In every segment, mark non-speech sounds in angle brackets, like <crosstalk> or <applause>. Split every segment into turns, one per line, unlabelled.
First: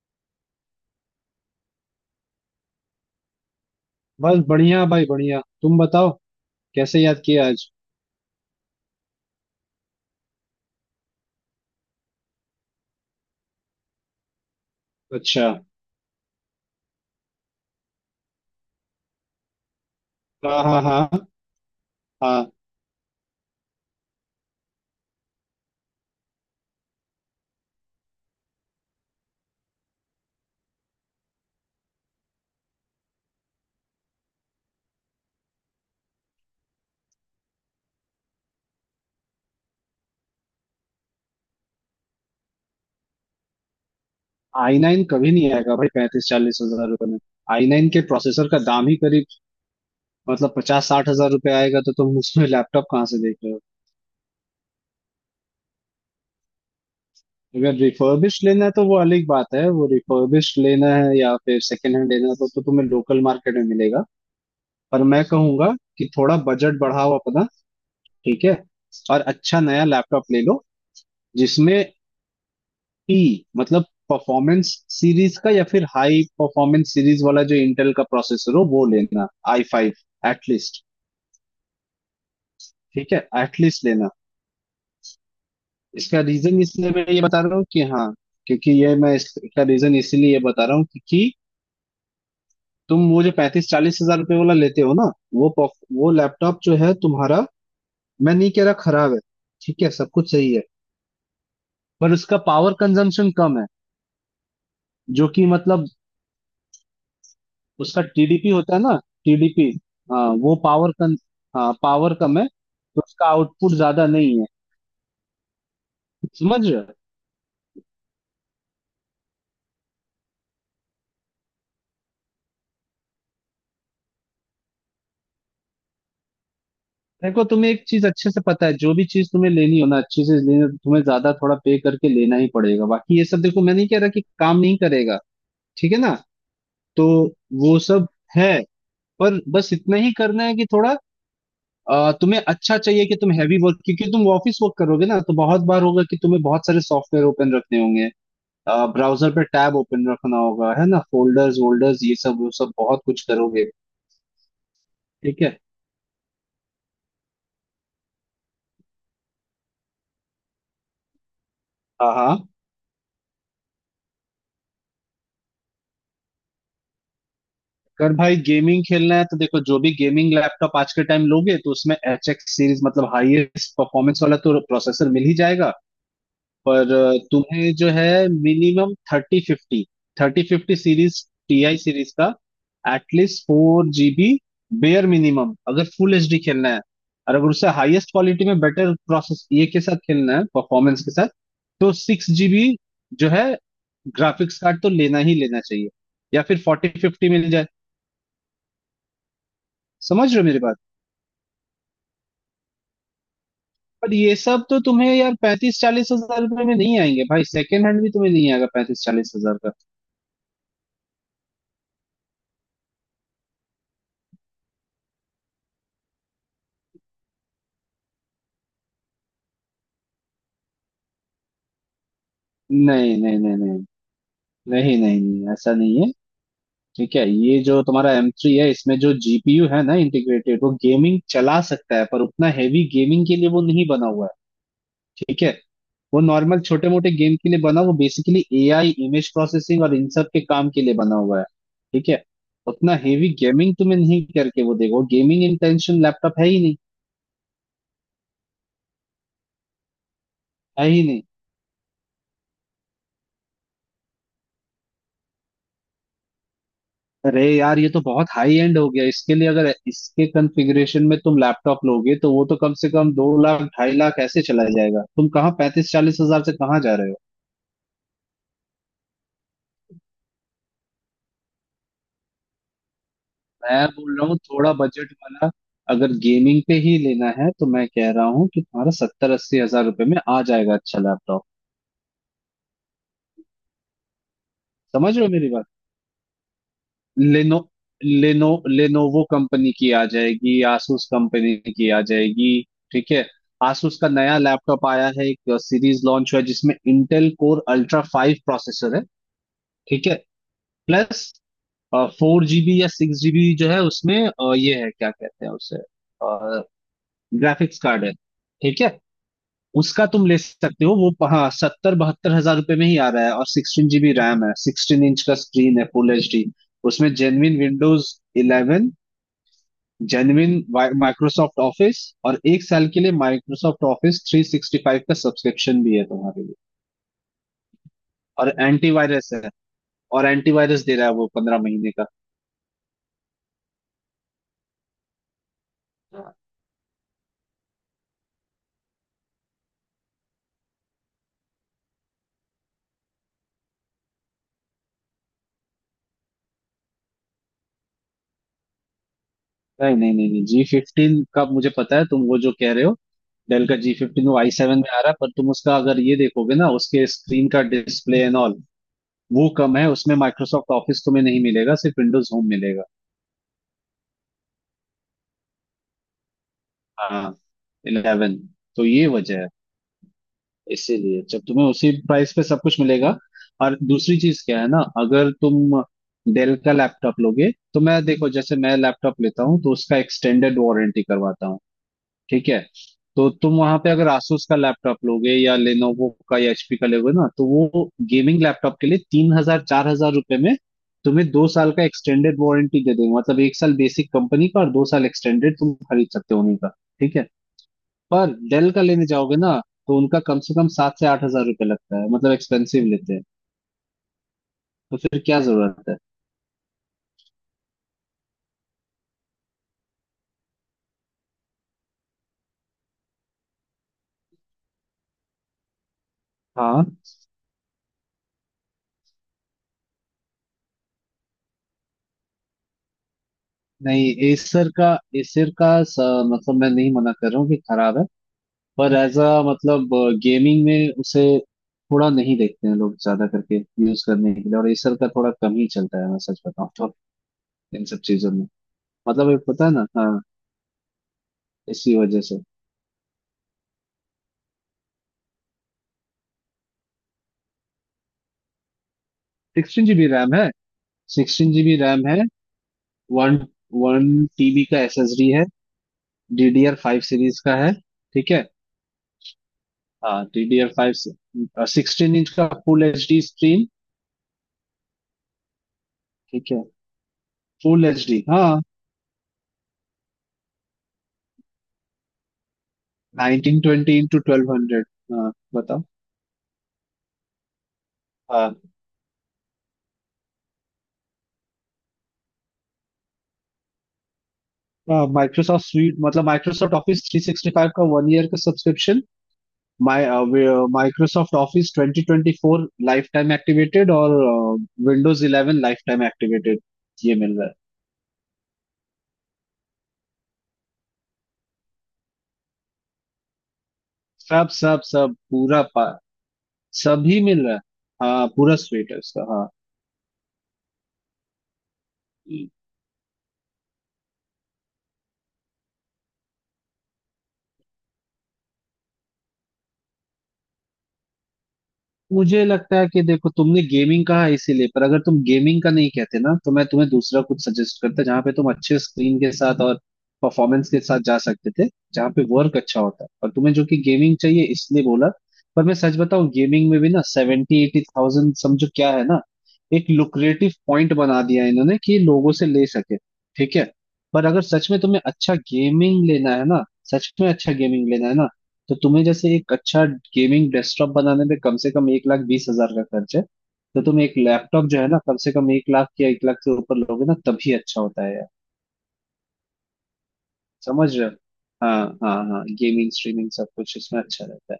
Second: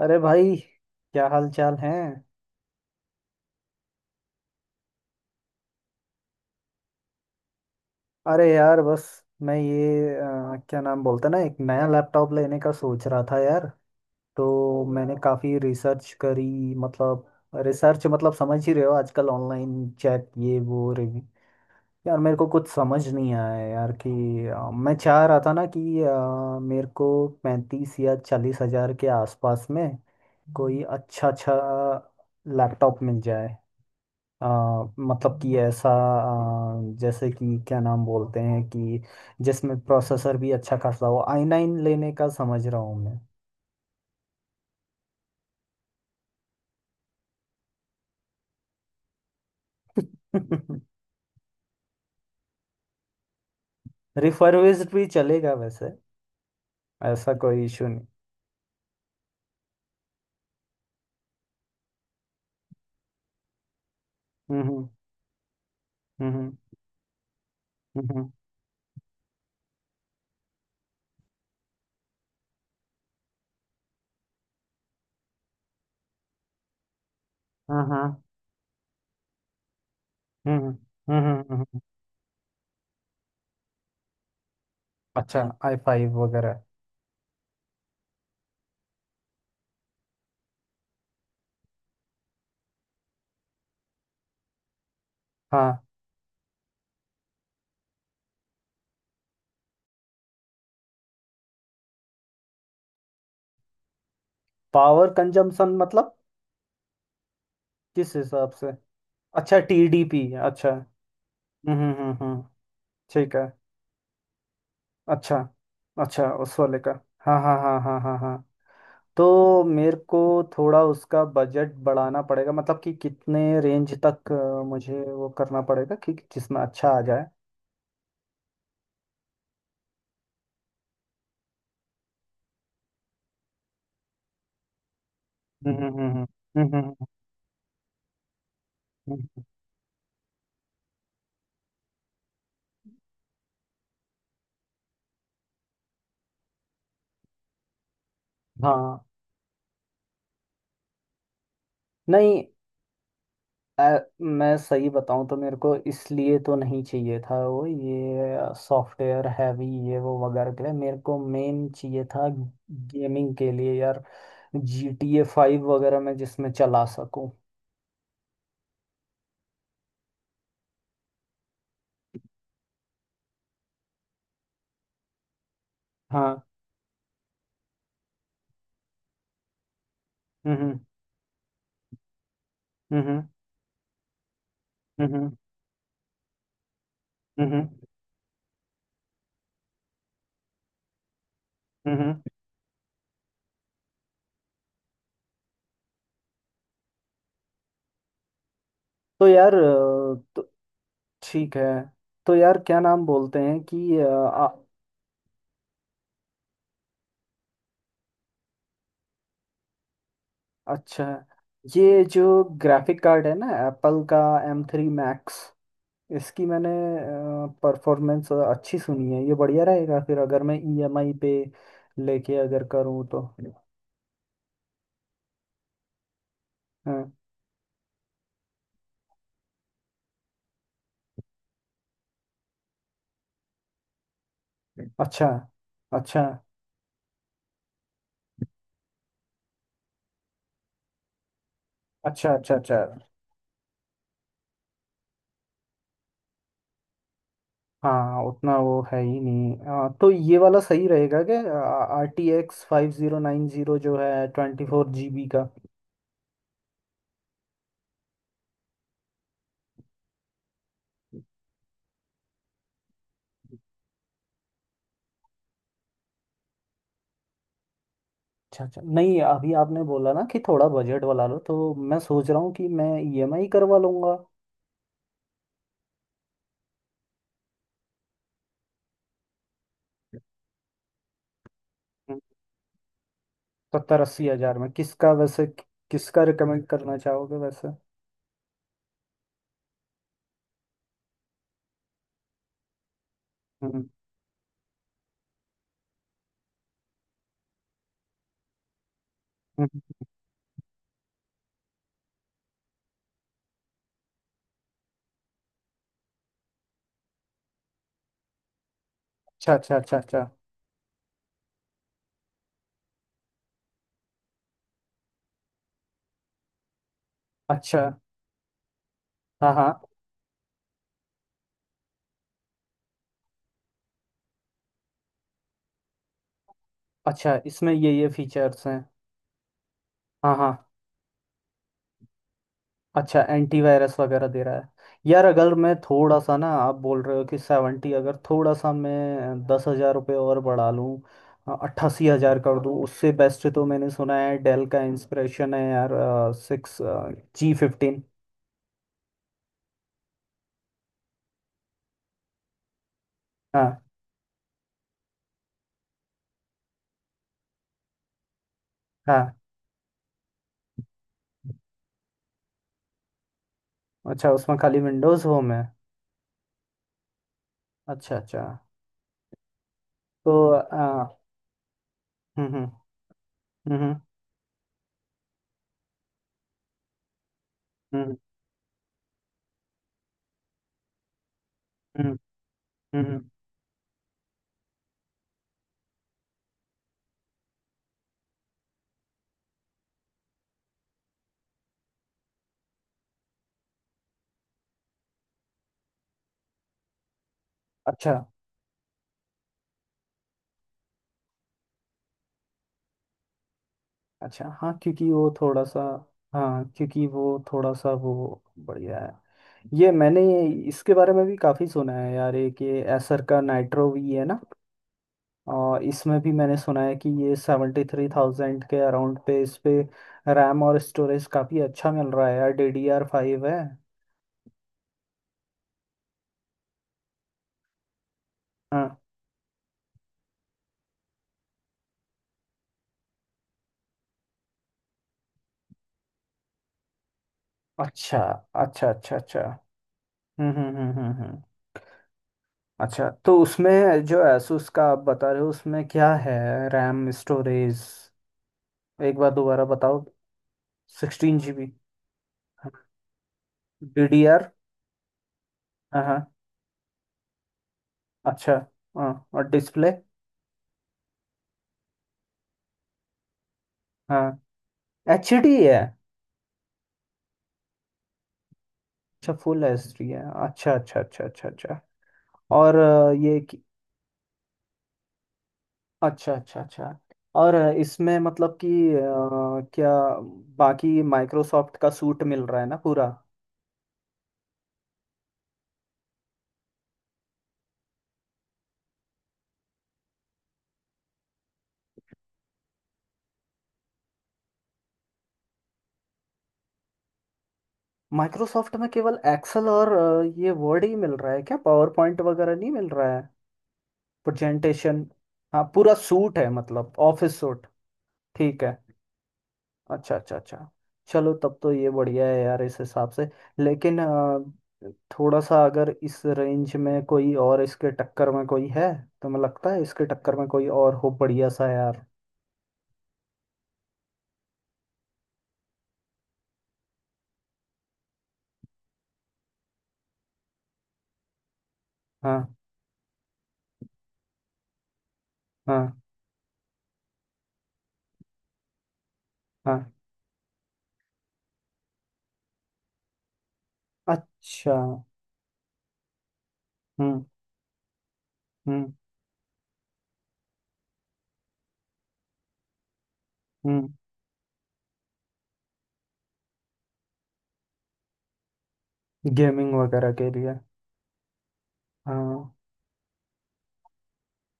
अरे भाई। क्या हाल चाल है।
बस बढ़िया भाई बढ़िया। तुम बताओ, कैसे याद किया आज?
अरे यार बस मैं ये क्या नाम बोलते हैं ना एक नया लैपटॉप लेने का सोच रहा था यार। तो मैंने
अच्छा।
काफ़ी रिसर्च करी। मतलब रिसर्च मतलब समझ ही रहे हो आजकल ऑनलाइन चैट ये
हाँ हाँ
वो रिव्यू।
हाँ
यार मेरे को
हाँ।
कुछ समझ नहीं आया यार कि मैं चाह रहा था ना कि मेरे को 35 या 40 हज़ार के आसपास में कोई अच्छा अच्छा लैपटॉप मिल जाए। अ, मतलब कि ऐसा जैसे कि क्या नाम बोलते हैं कि जिसमें प्रोसेसर भी अच्छा खासा हो i9 लेने का समझ रहा हूँ मैं।
आई नाइन कभी नहीं आएगा भाई 35 40 हजार रुपए में। आई नाइन के प्रोसेसर का दाम ही करीब मतलब पचास
<laughs>
साठ हजार रुपए आएगा, तो तुम उसमें लैपटॉप कहाँ से देख रहे हो?
रिफर्बिश्ड भी चलेगा वैसे। ऐसा कोई
अगर
इशू नहीं।
रिफर्बिश लेना है तो वो अलग बात है। वो रिफर्बिश लेना है या फिर सेकेंड हैंड लेना है तो तुम्हें लोकल मार्केट में मिलेगा।
हम्म
पर मैं कहूंगा कि
हम्म
थोड़ा
हम्म
बजट बढ़ाओ अपना।
हम्म।
ठीक है, और अच्छा नया लैपटॉप ले लो, जिसमें पी मतलब परफॉर्मेंस सीरीज का या फिर हाई परफॉर्मेंस सीरीज वाला, जो
हाँ,
इंटेल का
हाँ।
प्रोसेसर हो वो लेना। आई फाइव
हम्म हम्म
एटलीस्ट।
हम्म, हम्म, हम्म, हम्म।
ठीक है, एटलीस्ट लेना।
अच्छा i5
इसका
वगैरह।
रीजन इसलिए मैं ये बता रहा हूँ कि हाँ, क्योंकि ये मैं इसका रीजन इसीलिए ये बता रहा हूँ, क्योंकि तुम वो जो 35 40 हजार रुपये वाला लेते हो ना, वो
हाँ
वो लैपटॉप जो है तुम्हारा, मैं नहीं कह रहा खराब है। ठीक है, सब कुछ सही है, पर उसका पावर कंजम्पशन कम है।
पावर
जो कि
कंजम्पशन
मतलब
मतलब
उसका
किस
टीडीपी
हिसाब से।
होता है ना।
अच्छा
टीडीपी।
टीडीपी।
हाँ, वो
अच्छा
पावर कन हाँ पावर कम
हम्म।
है तो उसका
ठीक है।
आउटपुट ज्यादा नहीं है।
अच्छा। अच्छा उस
समझ रहे
वाले का।
हो?
हाँ हाँ हाँ हाँ हाँ हाँ। तो मेरे को थोड़ा उसका बजट बढ़ाना पड़ेगा मतलब कि कितने रेंज तक मुझे वो करना पड़ेगा कि जिसमें अच्छा आ जाए।
देखो, तुम्हें एक चीज अच्छे से पता है, जो भी चीज तुम्हें लेनी हो ना, अच्छी से लेनी हो, तो तुम्हें ज्यादा थोड़ा पे करके लेना ही पड़ेगा। बाकी ये सब देखो, मैं नहीं कह रहा कि काम नहीं करेगा।
हम्म
ठीक है
हम्म
ना,
हम्म हम्म, हम्म,
तो वो सब है। पर
हम्म।
बस इतना ही करना है कि थोड़ा तुम्हें अच्छा चाहिए कि तुम हैवी वर्क, क्योंकि तुम ऑफिस वर्क करोगे ना, तो बहुत बार होगा कि तुम्हें बहुत सारे सॉफ्टवेयर ओपन रखने होंगे।
हाँ
ब्राउजर पे टैब ओपन रखना होगा, है ना? फोल्डर्स वोल्डर्स ये सब
नहीं
वो सब बहुत कुछ करोगे।
अ, मैं सही बताऊं तो
ठीक
मेरे
है।
को इसलिए तो नहीं चाहिए था वो ये सॉफ्टवेयर हैवी ये वो वगैरह के लिए मेरे को मेन चाहिए
हाँ
था
हाँ।
गेमिंग के लिए यार। GTA 5 वगैरह मैं जिसमें चला सकूं।
अगर भाई गेमिंग खेलना है तो देखो, जो भी गेमिंग लैपटॉप आज के टाइम लोगे तो उसमें एच एक्स सीरीज मतलब हाईएस्ट परफॉर्मेंस वाला तो प्रोसेसर मिल ही जाएगा।
हाँ।
पर तुम्हें जो है minimum thirty fifty, thirty fifty
हम्म,
सीरीज, टीआई सीरीज का,
हम्म, हम्म,
एटलीस्ट फोर जीबी, बेयर
हम्म, हम्म,
मिनिमम अगर फुल एचडी खेलना है। और अगर
हम्म,
उससे हाईएस्ट क्वालिटी में बेटर प्रोसेस ये के साथ खेलना है, परफॉर्मेंस के साथ, तो
हम्म।
सिक्स जीबी जो है ग्राफिक्स कार्ड तो लेना ही लेना चाहिए, या फिर फोर्टी फिफ्टी मिल जाए।
तो यार
समझ रहे हो
तो
मेरी बात?
ठीक है। तो यार क्या नाम बोलते हैं कि
पर ये सब तो तुम्हें यार 35 40 हजार रुपए में नहीं आएंगे भाई। सेकेंड हैंड भी तुम्हें नहीं आएगा 35 40 हजार का।
अच्छा ये जो ग्राफिक कार्ड है ना एप्पल का M3 Max। इसकी मैंने परफॉर्मेंस अच्छी सुनी है। ये बढ़िया रहेगा फिर अगर मैं ईएमआई पे लेके अगर करूँ
नहीं
तो।
नहीं नहीं नहीं, नहीं नहीं नहीं, ऐसा नहीं है।
हाँ।
ठीक है, ये जो तुम्हारा एम थ्री है, इसमें जो जीपीयू है ना इंटीग्रेटेड, वो गेमिंग चला सकता है, पर उतना हैवी गेमिंग के लिए वो नहीं बना हुआ है।
अच्छा
ठीक है। वो
अच्छा
नॉर्मल छोटे मोटे गेम के लिए बना, वो बेसिकली एआई इमेज प्रोसेसिंग और इन सब के काम के लिए बना हुआ है। ठीक है।
अच्छा अच्छा अच्छा।
उतना हेवी गेमिंग तुम्हें नहीं करके वो देगा, गेमिंग इंटेंशन लैपटॉप है ही नहीं।
हाँ उतना वो है ही नहीं। तो ये वाला सही
है ही
रहेगा
नहीं।
क्या? RTX 5090 जो है 24 GB का।
अरे यार ये तो बहुत हाई एंड हो गया, इसके लिए अगर इसके कॉन्फ़िगरेशन में तुम लैपटॉप लोगे तो वो तो कम से कम 2 लाख ढाई लाख ऐसे चला जाएगा, तुम कहाँ 35 40 हजार से कहाँ जा रहे हो?
अच्छा अच्छा नहीं अभी आपने बोला ना कि थोड़ा बजट वाला लो तो मैं सोच रहा हूँ कि मैं ईएमआई करवा
मैं
लूंगा।
बोल रहा हूँ थोड़ा बजट वाला, अगर गेमिंग पे ही लेना है तो मैं कह रहा हूँ कि तुम्हारा 70 80 हजार रुपये में आ जाएगा अच्छा लैपटॉप।
हम्म। 70 80 हजार में किसका
समझ रहे हो
वैसे
मेरी बात?
किसका रिकमेंड करना चाहोगे
लेनो
वैसे?
लेनो लेनोवो कंपनी की आ जाएगी, asus कंपनी की आ जाएगी। ठीक है।
हम्म
asus का नया लैपटॉप आया है, एक सीरीज लॉन्च हुआ है जिसमें Intel Core Ultra five processor है।
हम्म।
ठीक है। प्लस फोर जीबी या सिक्स जीबी जो है उसमें ये है, क्या कहते हैं उसे, ग्राफिक्स कार्ड है। ठीक है।
अच्छा अच्छा अच्छा
उसका तुम
अच्छा
ले सकते हो, वो हाँ 70 72 हजार रुपये में ही आ रहा है। और सिक्सटीन जीबी रैम है, सिक्सटीन इंच का स्क्रीन है, फुल एच डी। उसमें जेनविन
अच्छा।
विंडोज इलेवन,
हाँ हाँ।
जेन्युइन माइक्रोसॉफ्ट ऑफिस, और एक साल के लिए माइक्रोसॉफ्ट ऑफिस 365 का सब्सक्रिप्शन भी है तुम्हारे लिए।
अच्छा इसमें ये
और
फीचर्स हैं।
एंटीवायरस है, और
हाँ हाँ।
एंटीवायरस दे रहा है वो 15 महीने का।
अच्छा एंटीवायरस वगैरह दे रहा है। यार अगर मैं थोड़ा सा ना आप बोल रहे हो कि 70 अगर थोड़ा सा मैं 10 हज़ार रुपये और बढ़ा लूँ 88 हज़ार कर दूँ उससे बेस्ट तो मैंने सुना है डेल का इंस्पिरेशन है यार। G15।
नहीं नहीं नहीं नहीं, जी फिफ्टीन का मुझे पता है तुम वो जो कह रहे हो। डेल
हाँ
का जी फिफ्टीन वो आई सेवन में आ रहा है, पर तुम उसका अगर ये देखोगे ना, उसके स्क्रीन का डिस्प्ले एंड ऑल
हाँ।
वो कम है। उसमें माइक्रोसॉफ्ट ऑफिस तुम्हें नहीं मिलेगा, सिर्फ विंडोज होम मिलेगा।
अच्छा उसमें खाली विंडोज़ होम है।
हाँ,
अच्छा
इलेवन।
अच्छा।
तो ये वजह है,
तो
इसीलिए जब तुम्हें उसी प्राइस पे
हम्म हम्म
सब कुछ मिलेगा। और
हम्म
दूसरी चीज क्या है ना, अगर तुम डेल का लैपटॉप लोगे तो
हम्म
मैं,
हम्म
देखो जैसे मैं लैपटॉप लेता हूँ तो उसका एक्सटेंडेड वारंटी करवाता हूँ।
हम्म,
ठीक है।
हम्म।
तो तुम वहां पे अगर asus का लैपटॉप लोगे या लेनोवो का या hp का लोगे ना, तो वो गेमिंग लैपटॉप के लिए 3 हजार 4 हजार रुपए में तुम्हें 2 साल का एक्सटेंडेड वारंटी दे देंगे। मतलब एक साल बेसिक कंपनी का और 2 साल एक्सटेंडेड तुम खरीद सकते हो उन्हीं का। ठीक है।
अच्छा
पर डेल का लेने जाओगे ना तो उनका कम से कम 7 से 8 हजार रुपये लगता है, मतलब एक्सपेंसिव लेते हैं।
अच्छा। हाँ
तो
क्योंकि
फिर
वो
क्या
थोड़ा सा
जरूरत है?
हाँ क्योंकि वो थोड़ा सा वो बढ़िया है। ये मैंने इसके बारे में भी काफ़ी सुना है यार। एक ये एसर का नाइट्रो वी है ना और इसमें भी मैंने सुना
हाँ।
है कि ये 73,000 के अराउंड पे इस पे रैम और स्टोरेज काफ़ी अच्छा मिल रहा है यार। DDR5 है।
नहीं, एसर का, एसर का स, मतलब मैं नहीं मना कर रहा हूँ कि खराब है।
हाँ।
पर एज अ मतलब गेमिंग में उसे थोड़ा नहीं देखते हैं लोग, ज्यादा करके यूज करने के लिए। और एसर का थोड़ा कम ही चलता है, मैं सच बताऊँ तो, इन सब
अच्छा
चीजों में।
अच्छा अच्छा
मतलब ये
अच्छा।
पता है ना। हाँ,
हम्म हम्म हम्म हम्म हम्म।
इसी वजह से।
अच्छा तो उसमें जो asus का आप बता रहे हो उसमें क्या है? रैम स्टोरेज एक बार दोबारा
सिक्सटीन
बताओ।
जीबी रैम है
sixteen
sixteen
G B
GB RAM है। One one
D D R.
TB का एसएसडी है।
हाँ हाँ।
डीडीआर फाइव सीरीज का है। ठीक है।
अच्छा। हाँ और डिस्प्ले?
हाँ, डीडीआर फाइव, सिक्सटीन इंच का फुल एच डी स्क्रीन।
हाँ एचडी है।
ठीक है, फुल एच डी हाँ।
अच्छा फुल एचडी है। अच्छा अच्छा अच्छा अच्छा अच्छा। और
nineteen twenty into twelve hundred. हाँ बताओ।
अच्छा अच्छा अच्छा। और इसमें मतलब कि अ, क्या बाकी माइक्रोसॉफ्ट का सूट मिल रहा है ना पूरा?
हाँ माइक्रोसॉफ्ट स्वीट मतलब Microsoft Office three sixty five का वन ईयर का subscription, Microsoft Office twenty twenty four lifetime activated, और Windows eleven lifetime activated, ये मिल रहा है।
माइक्रोसॉफ्ट में केवल एक्सेल और ये वर्ड ही मिल रहा है क्या, पावर पॉइंट वगैरह नहीं मिल रहा है?
सब सब
प्रेजेंटेशन।
सब
हाँ पूरा सूट है मतलब
सभी
ऑफिस
मिल रहा है।
सूट।
हाँ पूरा
ठीक है।
स्वीट है उसका।
अच्छा अच्छा अच्छा। चलो तब तो ये बढ़िया है
हाँ।
यार इस हिसाब से। लेकिन थोड़ा सा अगर इस रेंज में कोई और इसके टक्कर में कोई है तो मुझे लगता है इसके टक्कर में कोई और हो बढ़िया सा यार।
मुझे लगता है कि देखो, तुमने गेमिंग कहा है इसीलिए, पर अगर तुम गेमिंग का नहीं कहते ना, तो मैं तुम्हें दूसरा कुछ सजेस्ट करता, जहाँ पे तुम अच्छे स्क्रीन के साथ और परफॉर्मेंस के साथ जा सकते थे, जहाँ पे
हाँ
वर्क अच्छा होता। और तुम्हें जो कि गेमिंग चाहिए इसलिए बोला। पर मैं सच
हाँ
बताऊं, गेमिंग में भी ना सेवेंटी एटी थाउजेंड, समझो क्या है ना, एक
हाँ।
लुक्रेटिव पॉइंट बना दिया है इन्होंने कि लोगों से ले सके। ठीक है। पर अगर सच
अच्छा।
में तुम्हें अच्छा गेमिंग लेना है ना, सच
हम्म
में अच्छा गेमिंग लेना है ना, तो
हम्म
तुम्हें जैसे एक अच्छा गेमिंग डेस्कटॉप बनाने में कम से कम 1 लाख 20 हजार का खर्च है। तो
हम्म।
तुम एक लैपटॉप जो है ना, कम से कम एक लाख या 1 लाख से ऊपर लोगे ना, तभी अच्छा होता है यार।
गेमिंग वगैरह के लिए।
समझ रहे हो? हाँ हाँ हाँ,
हाँ।
गेमिंग स्ट्रीमिंग सब कुछ इसमें अच्छा रहता है।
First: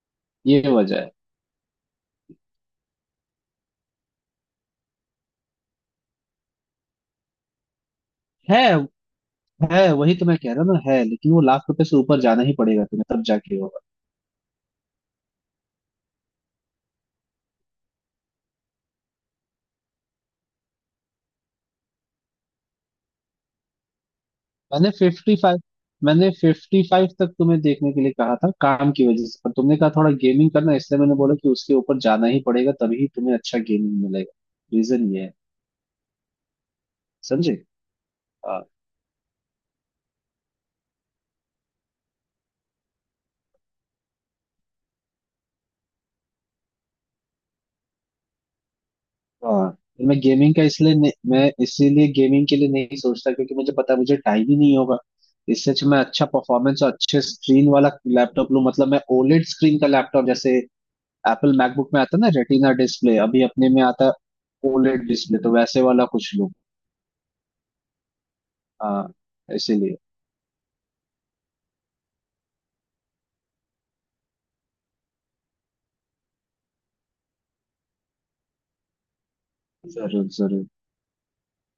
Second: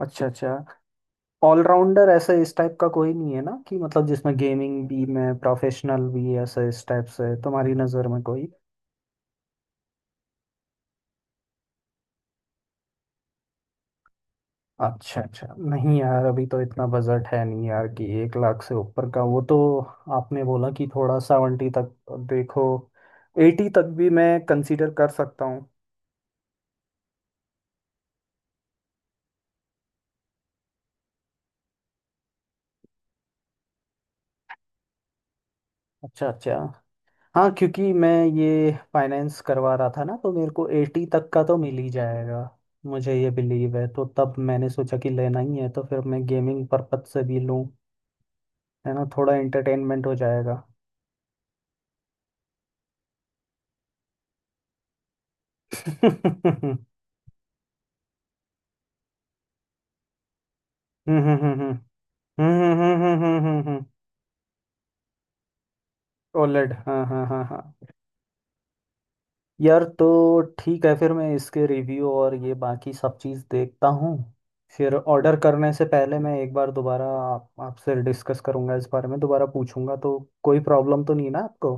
अच्छा अच्छा।
ये वजह
ऑलराउंडर ऐसे इस टाइप का कोई नहीं है ना कि मतलब जिसमें गेमिंग भी में प्रोफेशनल भी ऐसे इस टाइप से तुम्हारी नज़र में कोई?
है। है, वही तो मैं कह रहा हूँ ना, है, लेकिन वो लाख रुपए से ऊपर जाना ही पड़ेगा तुम्हें, तब जाके होगा।
अच्छा अच्छा नहीं यार अभी तो इतना बजट है नहीं यार कि 1 लाख से ऊपर का वो तो। आपने बोला कि थोड़ा 70 तक। देखो 80 तक भी मैं
मैंने
कंसीडर कर
फिफ्टी
सकता
फाइव
हूँ।
मैंने फिफ्टी फाइव तक तुम्हें देखने के लिए कहा था काम की वजह से, पर तुमने कहा थोड़ा गेमिंग करना, इसलिए मैंने बोला कि उसके ऊपर जाना ही पड़ेगा, तभी तुम्हें अच्छा गेमिंग मिलेगा। रीजन ये है।
अच्छा अच्छा। हाँ
समझे?
क्योंकि मैं
हाँ
ये फाइनेंस करवा रहा था ना तो मेरे को 80 तक का तो मिल ही जाएगा। मुझे ये बिलीव है तो तब मैंने सोचा कि लेना ही है तो फिर मैं गेमिंग पर्पज से भी लूँ। है ना थोड़ा
हाँ।
एंटरटेनमेंट हो जाएगा।
मैं इसीलिए गेमिंग के लिए नहीं सोचता, क्योंकि मुझे पता है मुझे टाइम ही नहीं होगा। इससे अच्छा मैं अच्छा
<laughs>
परफॉर्मेंस और अच्छे स्क्रीन वाला लैपटॉप लूं। मतलब मैं ओलेड स्क्रीन का लैपटॉप, जैसे
हम्म हम्म
एप्पल
हम्म
मैकबुक में आता है ना
हम्म
रेटिना
हम्म हम्म
डिस्प्ले,
हम्म हम्म
अभी
हम्म हम्म हम्म, हम्म,
अपने में
हम्म।
आता है ओलेड डिस्प्ले, तो वैसे वाला कुछ लूं।
ओलेड हाँ हाँ हाँ हाँ।
हाँ,
यार
इसीलिए।
तो ठीक है फिर मैं इसके रिव्यू और ये बाकी सब चीज़ देखता हूँ। फिर ऑर्डर करने से पहले मैं एक बार दोबारा आपसे डिस्कस करूँगा इस बारे में दोबारा पूछूंगा तो
जरूर
कोई
जरूर।
प्रॉब्लम तो नहीं ना आपको?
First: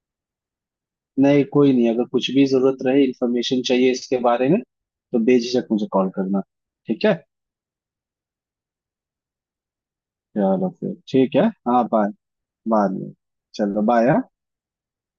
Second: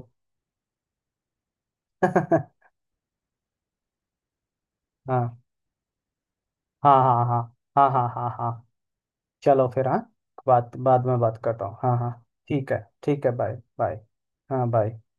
नहीं, कोई नहीं, अगर कुछ भी
<laughs> हाँ
जरूरत रहे, इंफॉर्मेशन चाहिए इसके बारे में, तो बेझिझक मुझे कॉल करना।
हाँ
ठीक है,
हाँ हाँ हाँ हाँ हाँ हाँ। चलो फिर हाँ।
चलो
बात
फिर
बाद में
ठीक
बात
है,
करता हूँ
हाँ
हाँ
बाय।
हाँ।
बाद में,
ठीक है बाय
चलो
बाय।
बाय।
हाँ बाय।